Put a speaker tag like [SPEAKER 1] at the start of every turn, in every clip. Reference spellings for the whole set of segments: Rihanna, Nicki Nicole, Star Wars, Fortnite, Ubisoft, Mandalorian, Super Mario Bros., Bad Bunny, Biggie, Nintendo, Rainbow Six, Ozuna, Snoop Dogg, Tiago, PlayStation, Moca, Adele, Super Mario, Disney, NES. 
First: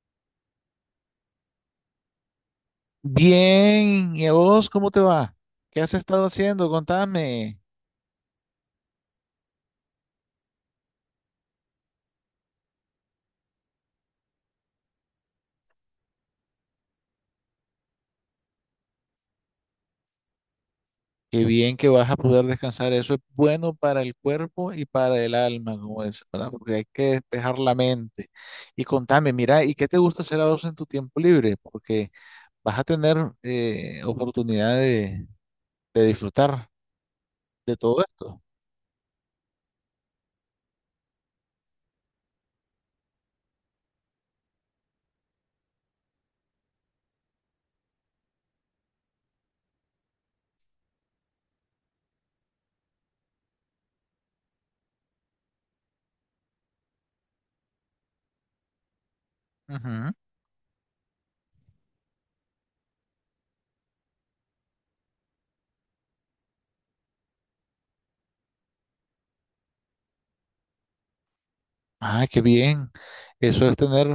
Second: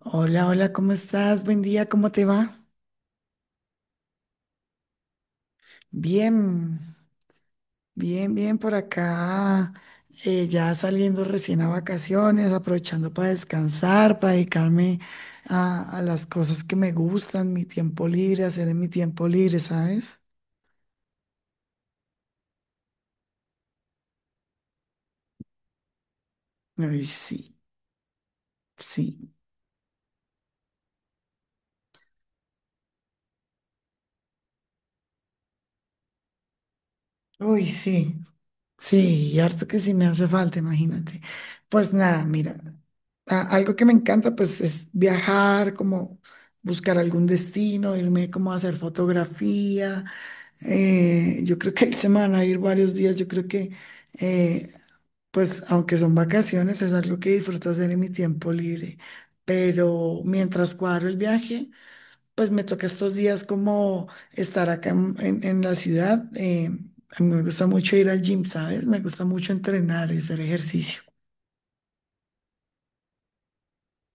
[SPEAKER 1] Hola, hola, ¿cómo estás? Buen día, ¿cómo te va?
[SPEAKER 2] Bien, ¿y a vos cómo te va? ¿Qué has estado haciendo?
[SPEAKER 1] Bien,
[SPEAKER 2] Contame.
[SPEAKER 1] bien, bien por acá. Ya saliendo recién a vacaciones, aprovechando para descansar, para dedicarme a las cosas que me gustan, mi tiempo libre, hacer en mi tiempo libre, ¿sabes?
[SPEAKER 2] Qué bien que vas a poder descansar. Eso es bueno para el cuerpo y para el alma, como es, ¿verdad? Porque hay que
[SPEAKER 1] Uy, sí,
[SPEAKER 2] despejar la mente. Y
[SPEAKER 1] sí.
[SPEAKER 2] contame, mira, ¿y qué te gusta hacer a vos en tu tiempo libre? Porque vas a tener oportunidad de disfrutar
[SPEAKER 1] Uy,
[SPEAKER 2] de todo
[SPEAKER 1] sí.
[SPEAKER 2] esto.
[SPEAKER 1] Sí, y harto que sí me hace falta, imagínate. Pues nada, mira, algo que me encanta pues es viajar, como buscar algún destino, irme como a hacer fotografía. Yo creo que ahí se me van a ir varios días, yo creo que eh, pues aunque son vacaciones, es algo que disfruto hacer en mi tiempo libre.
[SPEAKER 2] Ujú.
[SPEAKER 1] Pero mientras cuadro el viaje... Pues me toca estos días como estar acá en la ciudad. A mí me gusta mucho ir al gym, ¿sabes? Me gusta mucho entrenar y hacer ejercicio.
[SPEAKER 2] Ah, qué bien. Eso es tener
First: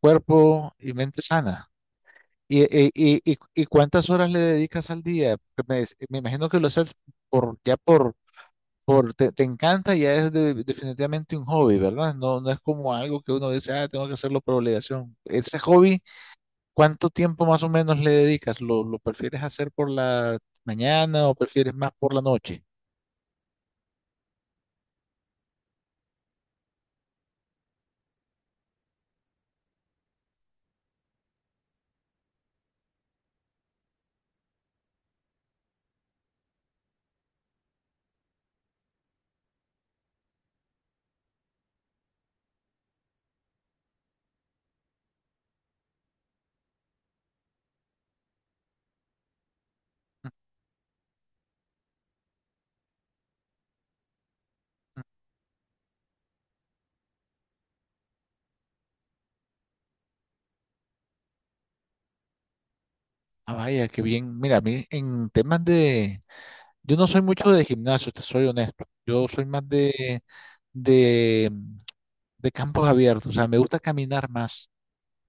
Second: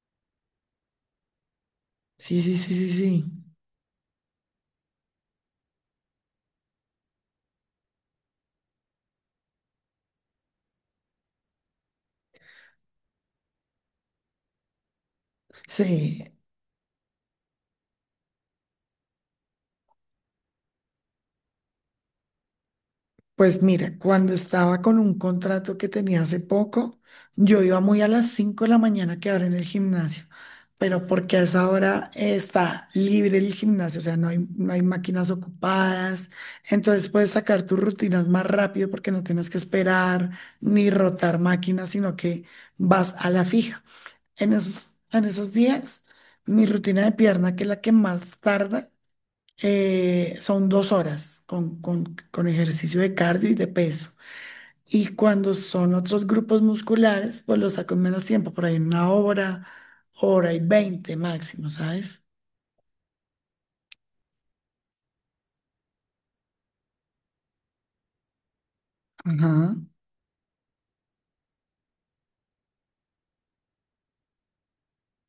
[SPEAKER 2] cuerpo y mente sana.
[SPEAKER 1] Sí, sí,
[SPEAKER 2] ¿Y,
[SPEAKER 1] sí, sí,
[SPEAKER 2] y, y, y-
[SPEAKER 1] sí.
[SPEAKER 2] y cuántas horas le dedicas al día? Porque me imagino que lo haces por, ya por, por te, te encanta, ya es definitivamente un hobby, ¿verdad? No, no es como algo que uno dice, ah, tengo que hacerlo por obligación. Ese hobby,
[SPEAKER 1] Sí,
[SPEAKER 2] ¿cuánto tiempo más o menos le dedicas? ¿Lo prefieres hacer por la mañana o prefieres más por la noche?
[SPEAKER 1] pues mira, cuando estaba con un contrato que tenía hace poco, yo iba muy a las 5 de la mañana a quedar en el gimnasio, pero porque a esa hora está libre el gimnasio, o sea, no hay máquinas ocupadas, entonces puedes sacar tus rutinas más rápido porque no tienes que esperar ni rotar máquinas, sino que vas a la fija. En esos días, mi rutina de pierna, que es la que más tarda, son 2 horas con ejercicio de cardio y de peso. Y cuando son otros grupos musculares, pues los saco en menos tiempo, por ahí en 1 hora, hora y 20 máximo, ¿sabes?
[SPEAKER 2] Ah, vaya, qué bien. Mira, a mí en temas de... Yo no soy mucho de gimnasio, te soy honesto. Yo soy
[SPEAKER 1] Ajá,
[SPEAKER 2] más de de campos abiertos, o sea, me gusta caminar más.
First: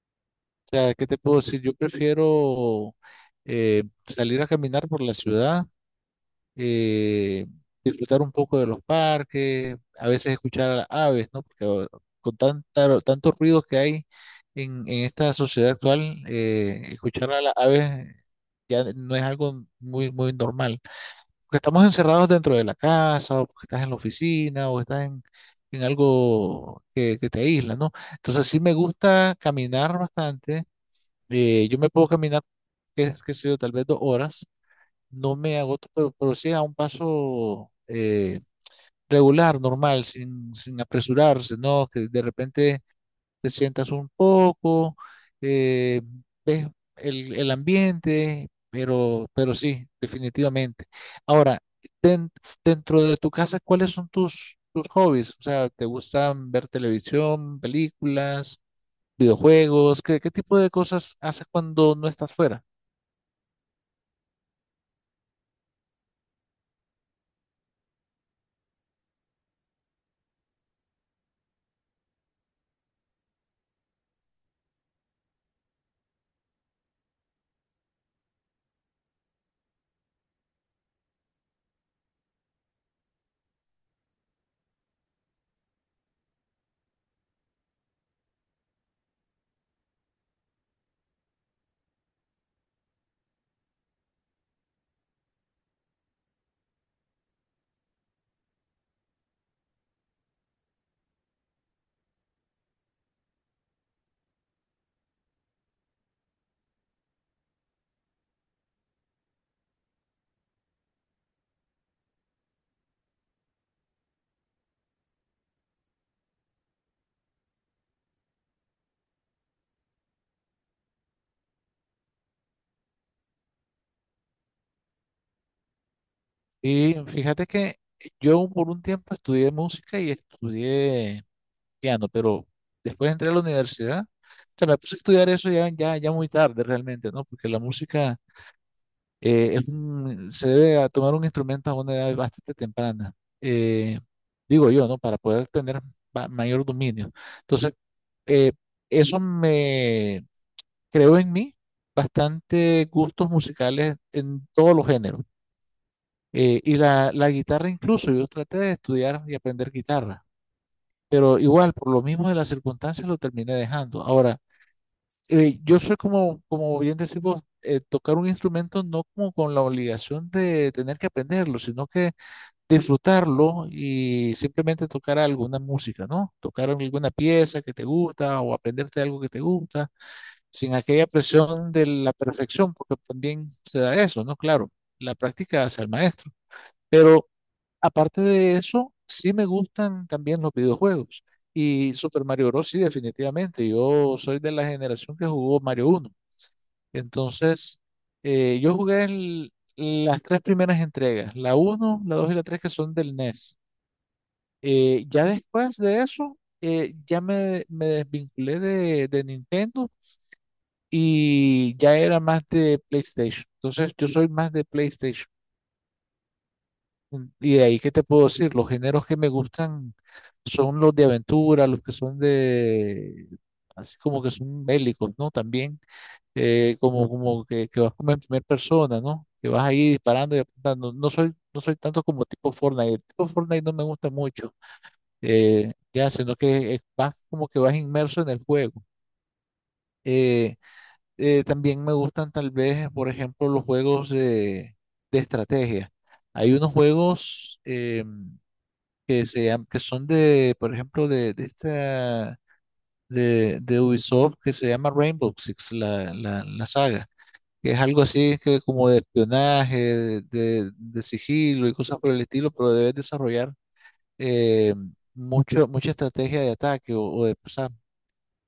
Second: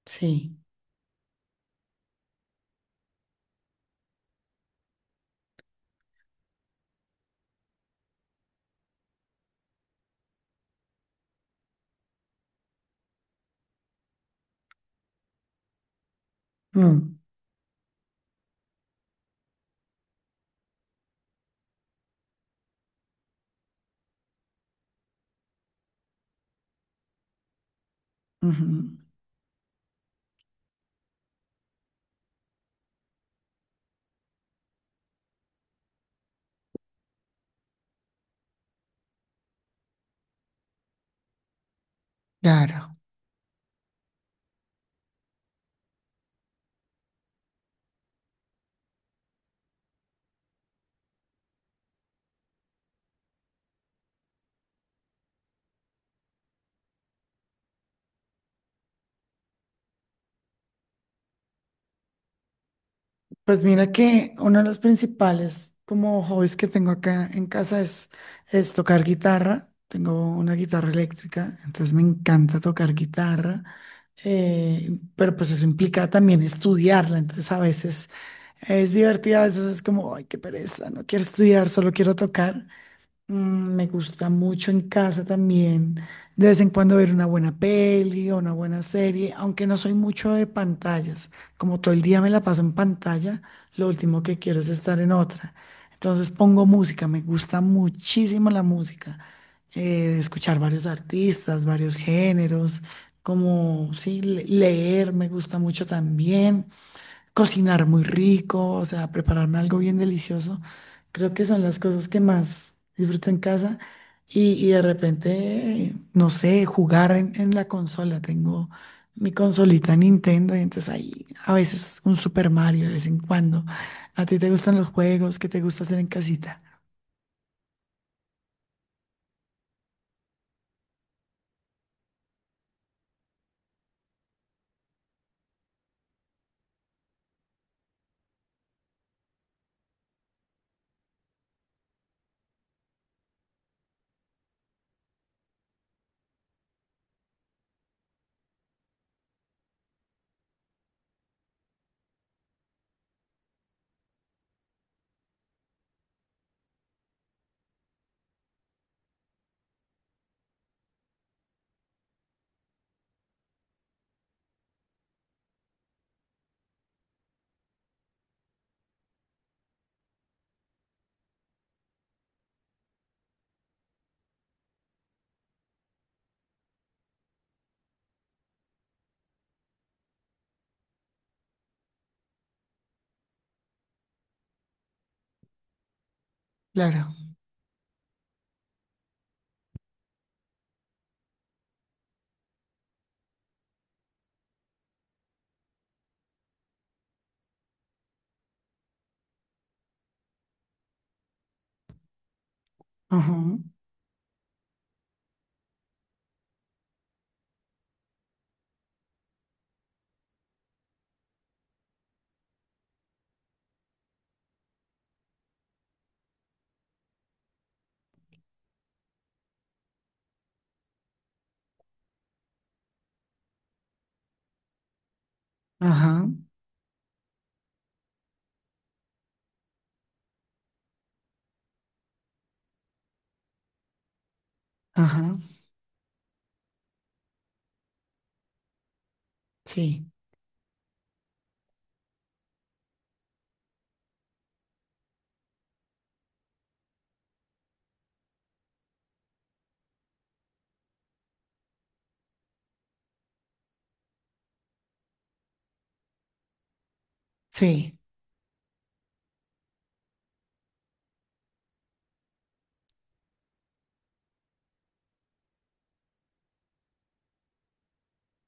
[SPEAKER 1] sí.
[SPEAKER 2] O sea, ¿qué te puedo decir? Yo prefiero salir a caminar por la ciudad, eh, disfrutar un poco de los parques, a veces escuchar a las aves, ¿no? Porque ahora, con tantos ruidos que hay en esta sociedad actual,
[SPEAKER 1] Mm,
[SPEAKER 2] escuchar a las aves ya no es algo muy normal porque estamos encerrados dentro de la casa, o porque estás en la oficina, o estás en algo que te aísla, ¿no? Entonces sí me
[SPEAKER 1] ujú,
[SPEAKER 2] gusta caminar bastante. Yo me puedo caminar, qué sé yo, tal vez dos horas. No me agoto, pero sí a un paso regular, normal, sin apresurarse, ¿no? Que de
[SPEAKER 1] claro.
[SPEAKER 2] repente te sientas un poco, eh, ves el ambiente, pero sí, definitivamente. Ahora, den- dentro de tu casa, ¿cuáles son tus hobbies? O sea, ¿te gustan ver televisión, películas, videojuegos? ¿Qué tipo de cosas haces cuando no estás fuera?
[SPEAKER 1] Pues mira que uno de los principales como hobbies que tengo acá en casa es tocar guitarra. Tengo una guitarra eléctrica, entonces me encanta tocar guitarra. Pero pues eso implica también estudiarla, entonces a veces es divertido, a veces es como, ay, qué pereza, no quiero estudiar, solo quiero tocar. Mm, me gusta mucho en casa también, de vez en cuando ver una buena peli o una buena serie, aunque no soy mucho de pantallas, como todo el día me la paso en pantalla, lo último que quiero es estar en otra. Entonces pongo música, me gusta muchísimo la música, escuchar varios artistas, varios géneros, como sí, leer me gusta mucho también, cocinar muy rico, o sea, prepararme algo bien delicioso. Creo que son las cosas que más disfruto en casa. Y de repente, no sé, jugar en, la consola. Tengo mi consolita Nintendo y entonces ahí a veces un Super Mario de vez en cuando. ¿A ti te gustan los juegos? ¿Qué te gusta hacer en casita?
[SPEAKER 2] Y fíjate que yo por un tiempo estudié música y estudié piano, pero después entré a la universidad, o sea, me puse a estudiar eso ya muy tarde realmente, ¿no? Porque la música es se debe a tomar un instrumento a una edad bastante temprana, eh, digo yo, ¿no? Para poder tener mayor dominio. Entonces, eh, eso me creó en mí bastante gustos musicales en todos los géneros. Y la guitarra incluso, yo traté de estudiar y aprender guitarra pero igual, por lo mismo de las circunstancias, lo terminé dejando. Ahora, yo soy como, como bien decís vos, tocar un instrumento no como con la obligación de tener que aprenderlo, sino que disfrutarlo y simplemente tocar alguna música, ¿no? Tocar alguna pieza que te gusta o aprenderte algo que te gusta, sin aquella presión de la perfección, porque también se da eso, ¿no? Claro, la práctica hace al maestro.
[SPEAKER 1] Claro.
[SPEAKER 2] Pero aparte de eso, sí me gustan también los videojuegos. Y Super Mario Bros. Sí, definitivamente. Yo soy de la generación que jugó Mario uno. Entonces, yo jugué las tres primeras entregas, la uno, la 2 y la 3 que son del
[SPEAKER 1] Ajá,
[SPEAKER 2] NES. Ya después de eso, ya me desvinculé de Nintendo y ya era más de PlayStation. Entonces, yo soy más de PlayStation. Y de ahí, ¿qué te puedo decir? Los géneros que me gustan son los de aventura, los que son de, así como que son bélicos, ¿no? También,
[SPEAKER 1] ajá,
[SPEAKER 2] como, que vas como en primera persona, ¿no? Que vas ahí disparando y apuntando. No soy tanto como tipo Fortnite. El tipo Fortnite no me gusta mucho,
[SPEAKER 1] ajá.
[SPEAKER 2] ya, sino que vas como que vas inmerso en el juego.
[SPEAKER 1] Sí,
[SPEAKER 2] Eh, También me gustan tal vez, por ejemplo, los juegos de estrategia. Hay unos juegos... que que son de, por ejemplo, de esta de Ubisoft que se llama Rainbow Six, la saga, que es
[SPEAKER 1] sí.
[SPEAKER 2] algo así que como de espionaje, de sigilo y cosas por el estilo, pero debes desarrollar eh, mucha estrategia de ataque o de pasar.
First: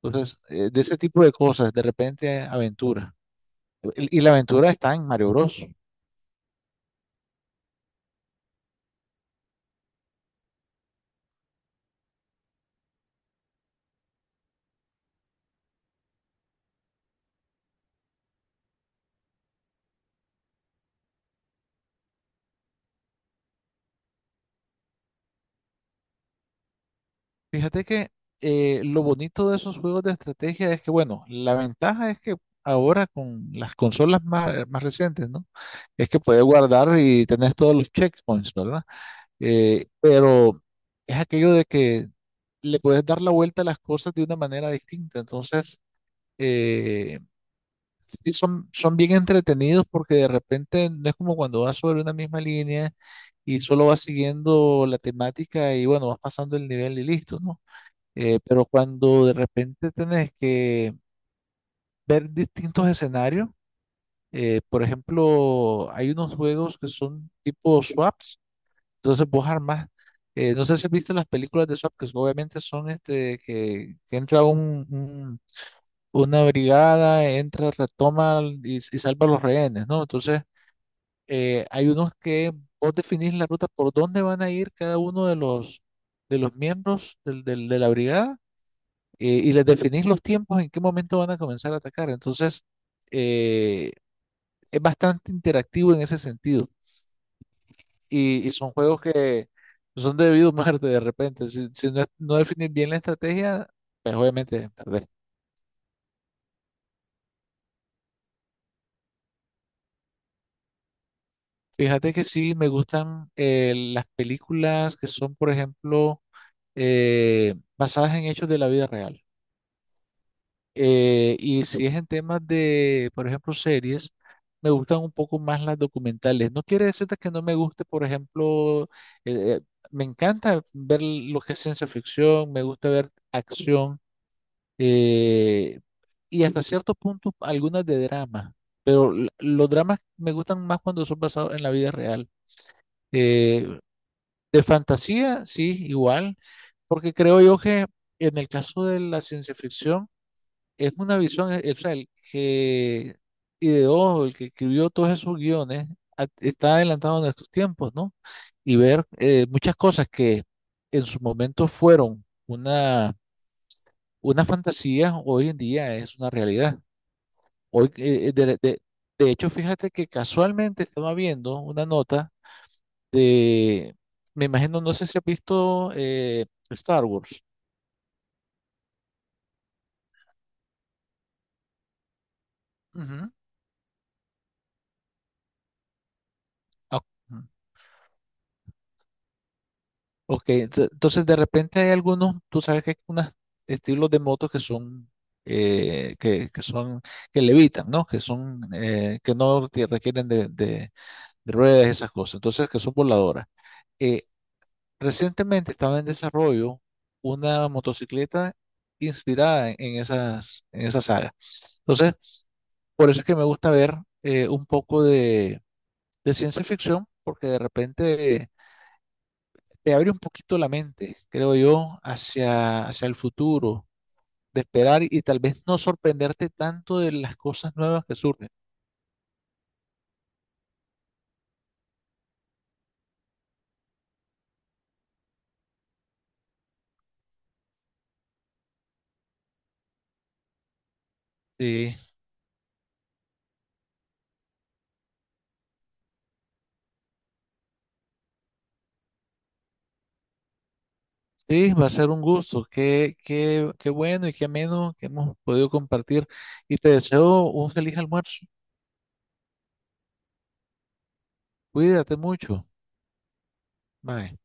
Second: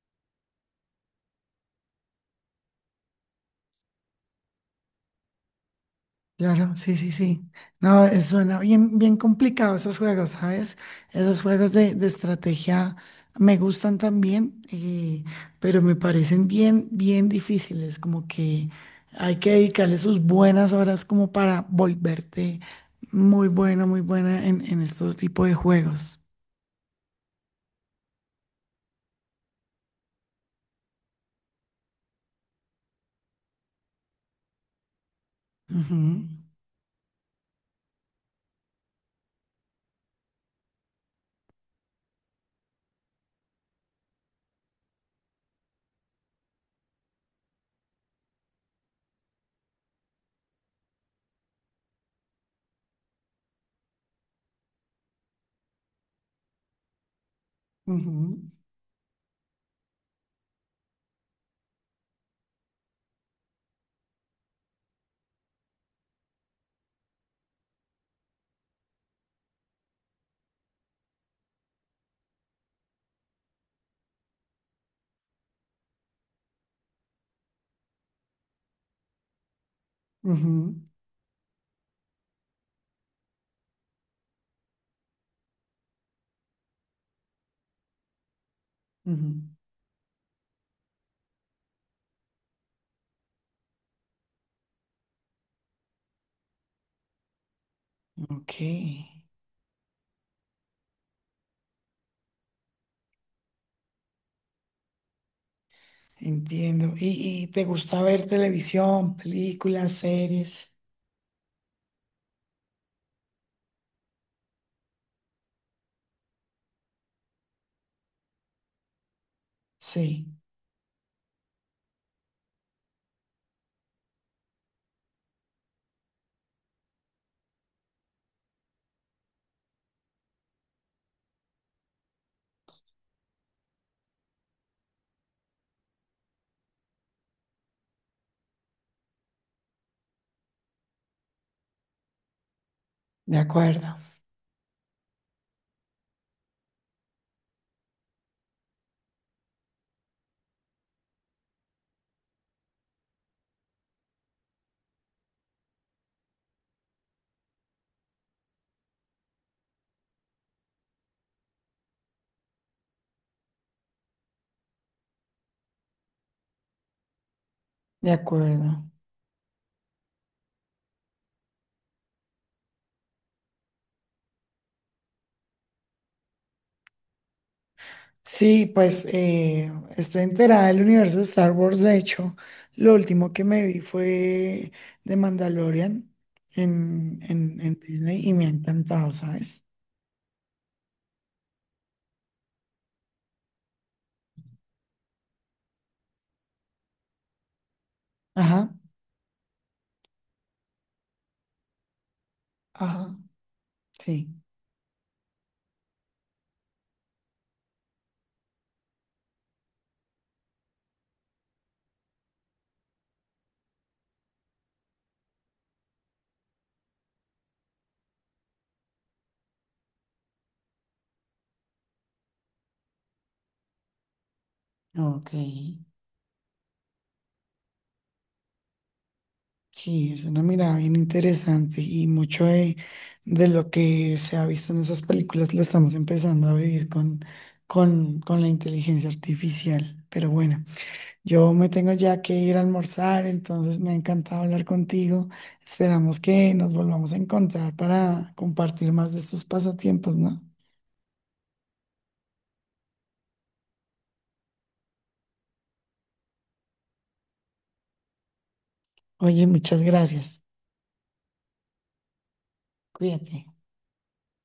[SPEAKER 2] Entonces, de ese tipo de cosas, de repente aventura. Y la aventura está en Mario Bros.
[SPEAKER 1] Claro, sí, sí, sí. No, suena bien, bien complicado esos juegos, ¿sabes? Esos juegos de estrategia me gustan también, pero me parecen bien, bien difíciles, como que hay que dedicarle sus buenas horas como para volverte muy buena en, estos tipos de juegos.
[SPEAKER 2] Fíjate que lo bonito de esos juegos de estrategia es que, bueno, la ventaja es que ahora con las consolas más, más recientes, ¿no?
[SPEAKER 1] Ujú,
[SPEAKER 2] Es que puedes guardar y tenés todos los checkpoints, ¿verdad? Pero es aquello de que le puedes dar la vuelta a las cosas de una manera distinta. Entonces, eh, sí son, son bien entretenidos porque de repente no es como cuando vas sobre una misma línea y solo vas siguiendo la temática y bueno, vas pasando el nivel y listo, ¿no?
[SPEAKER 1] ujú,
[SPEAKER 2] Pero cuando de repente tenés que ver distintos escenarios, por ejemplo, hay unos juegos que son tipo swaps, entonces vos armás, no sé si has visto las películas de swap, que so, obviamente son este, que entra una brigada, entra, retoma y salva a los rehenes, ¿no? Entonces,
[SPEAKER 1] ujú,
[SPEAKER 2] hay unos que vos definís la ruta por dónde van a ir cada uno de los miembros de la brigada y
[SPEAKER 1] ujú.
[SPEAKER 2] les definís los tiempos en qué momento van a comenzar a atacar. Entonces, eh, es bastante interactivo en ese sentido. Y
[SPEAKER 1] Ok,
[SPEAKER 2] son juegos que son de debido a muerte de repente. Si no, no definís bien la estrategia, pues obviamente perdés.
[SPEAKER 1] entiendo. ¿Y te gusta ver televisión, películas, series?
[SPEAKER 2] Fíjate que sí, me gustan las películas que son, por ejemplo, basadas en hechos de la vida real.
[SPEAKER 1] Sí,
[SPEAKER 2] Y si es en temas de, por ejemplo, series, me gustan un poco más las documentales. No quiere decirte que no me guste, por ejemplo, eh, eh, me encanta ver lo que es ciencia ficción, me gusta ver acción eh, y hasta cierto punto algunas de drama, pero los dramas me gustan más cuando son basados en la vida real.
[SPEAKER 1] de
[SPEAKER 2] Eh,
[SPEAKER 1] acuerdo,
[SPEAKER 2] de fantasía, sí, igual, porque creo yo que en el caso de la ciencia ficción, es una visión, o sea, el que ideó, el que escribió todos esos guiones, está adelantado a nuestros tiempos, ¿no? Y ver muchas cosas que en su momento fueron una fantasía, hoy en día es una realidad. Hoy,
[SPEAKER 1] de acuerdo.
[SPEAKER 2] de hecho, fíjate que casualmente estaba viendo una nota de, me imagino, no sé si has visto Star Wars.
[SPEAKER 1] Sí, pues estoy enterada del universo de Star Wars. De hecho, lo
[SPEAKER 2] Ujú.
[SPEAKER 1] último que me vi fue de Mandalorian
[SPEAKER 2] Ok.
[SPEAKER 1] en, en Disney y me ha encantado, ¿sabes?
[SPEAKER 2] Ok, entonces de repente hay algunos, tú sabes que hay unos estilos de motos que son, que son, que levitan, ¿no? Que son,
[SPEAKER 1] Ajá,
[SPEAKER 2] que no te requieren de ruedas y esas cosas, entonces que son
[SPEAKER 1] ajá,
[SPEAKER 2] voladoras. Eh,
[SPEAKER 1] sí.
[SPEAKER 2] Recientemente estaba en desarrollo una motocicleta inspirada en esas, en esa saga. Entonces, por eso es que me gusta ver un poco de ciencia ficción, porque de repente te abre un poquito la mente, creo yo, hacia, hacia el futuro, de esperar y
[SPEAKER 1] Ok.
[SPEAKER 2] tal vez no sorprenderte tanto de las cosas nuevas que surgen.
[SPEAKER 1] Sí, es una mirada bien interesante y mucho de, lo que se ha visto en esas películas lo estamos empezando a vivir con, con la inteligencia artificial. Pero bueno. Yo me tengo
[SPEAKER 2] Sí,
[SPEAKER 1] ya que ir a almorzar, entonces me ha encantado hablar contigo. Esperamos que nos volvamos a encontrar para compartir más de estos pasatiempos, ¿no?
[SPEAKER 2] sí, va a ser un gusto. Qué bueno y qué ameno que hemos podido compartir. Y te deseo un feliz almuerzo.
[SPEAKER 1] Oye, muchas gracias.
[SPEAKER 2] Cuídate mucho.
[SPEAKER 1] Cuídate.
[SPEAKER 2] Bye.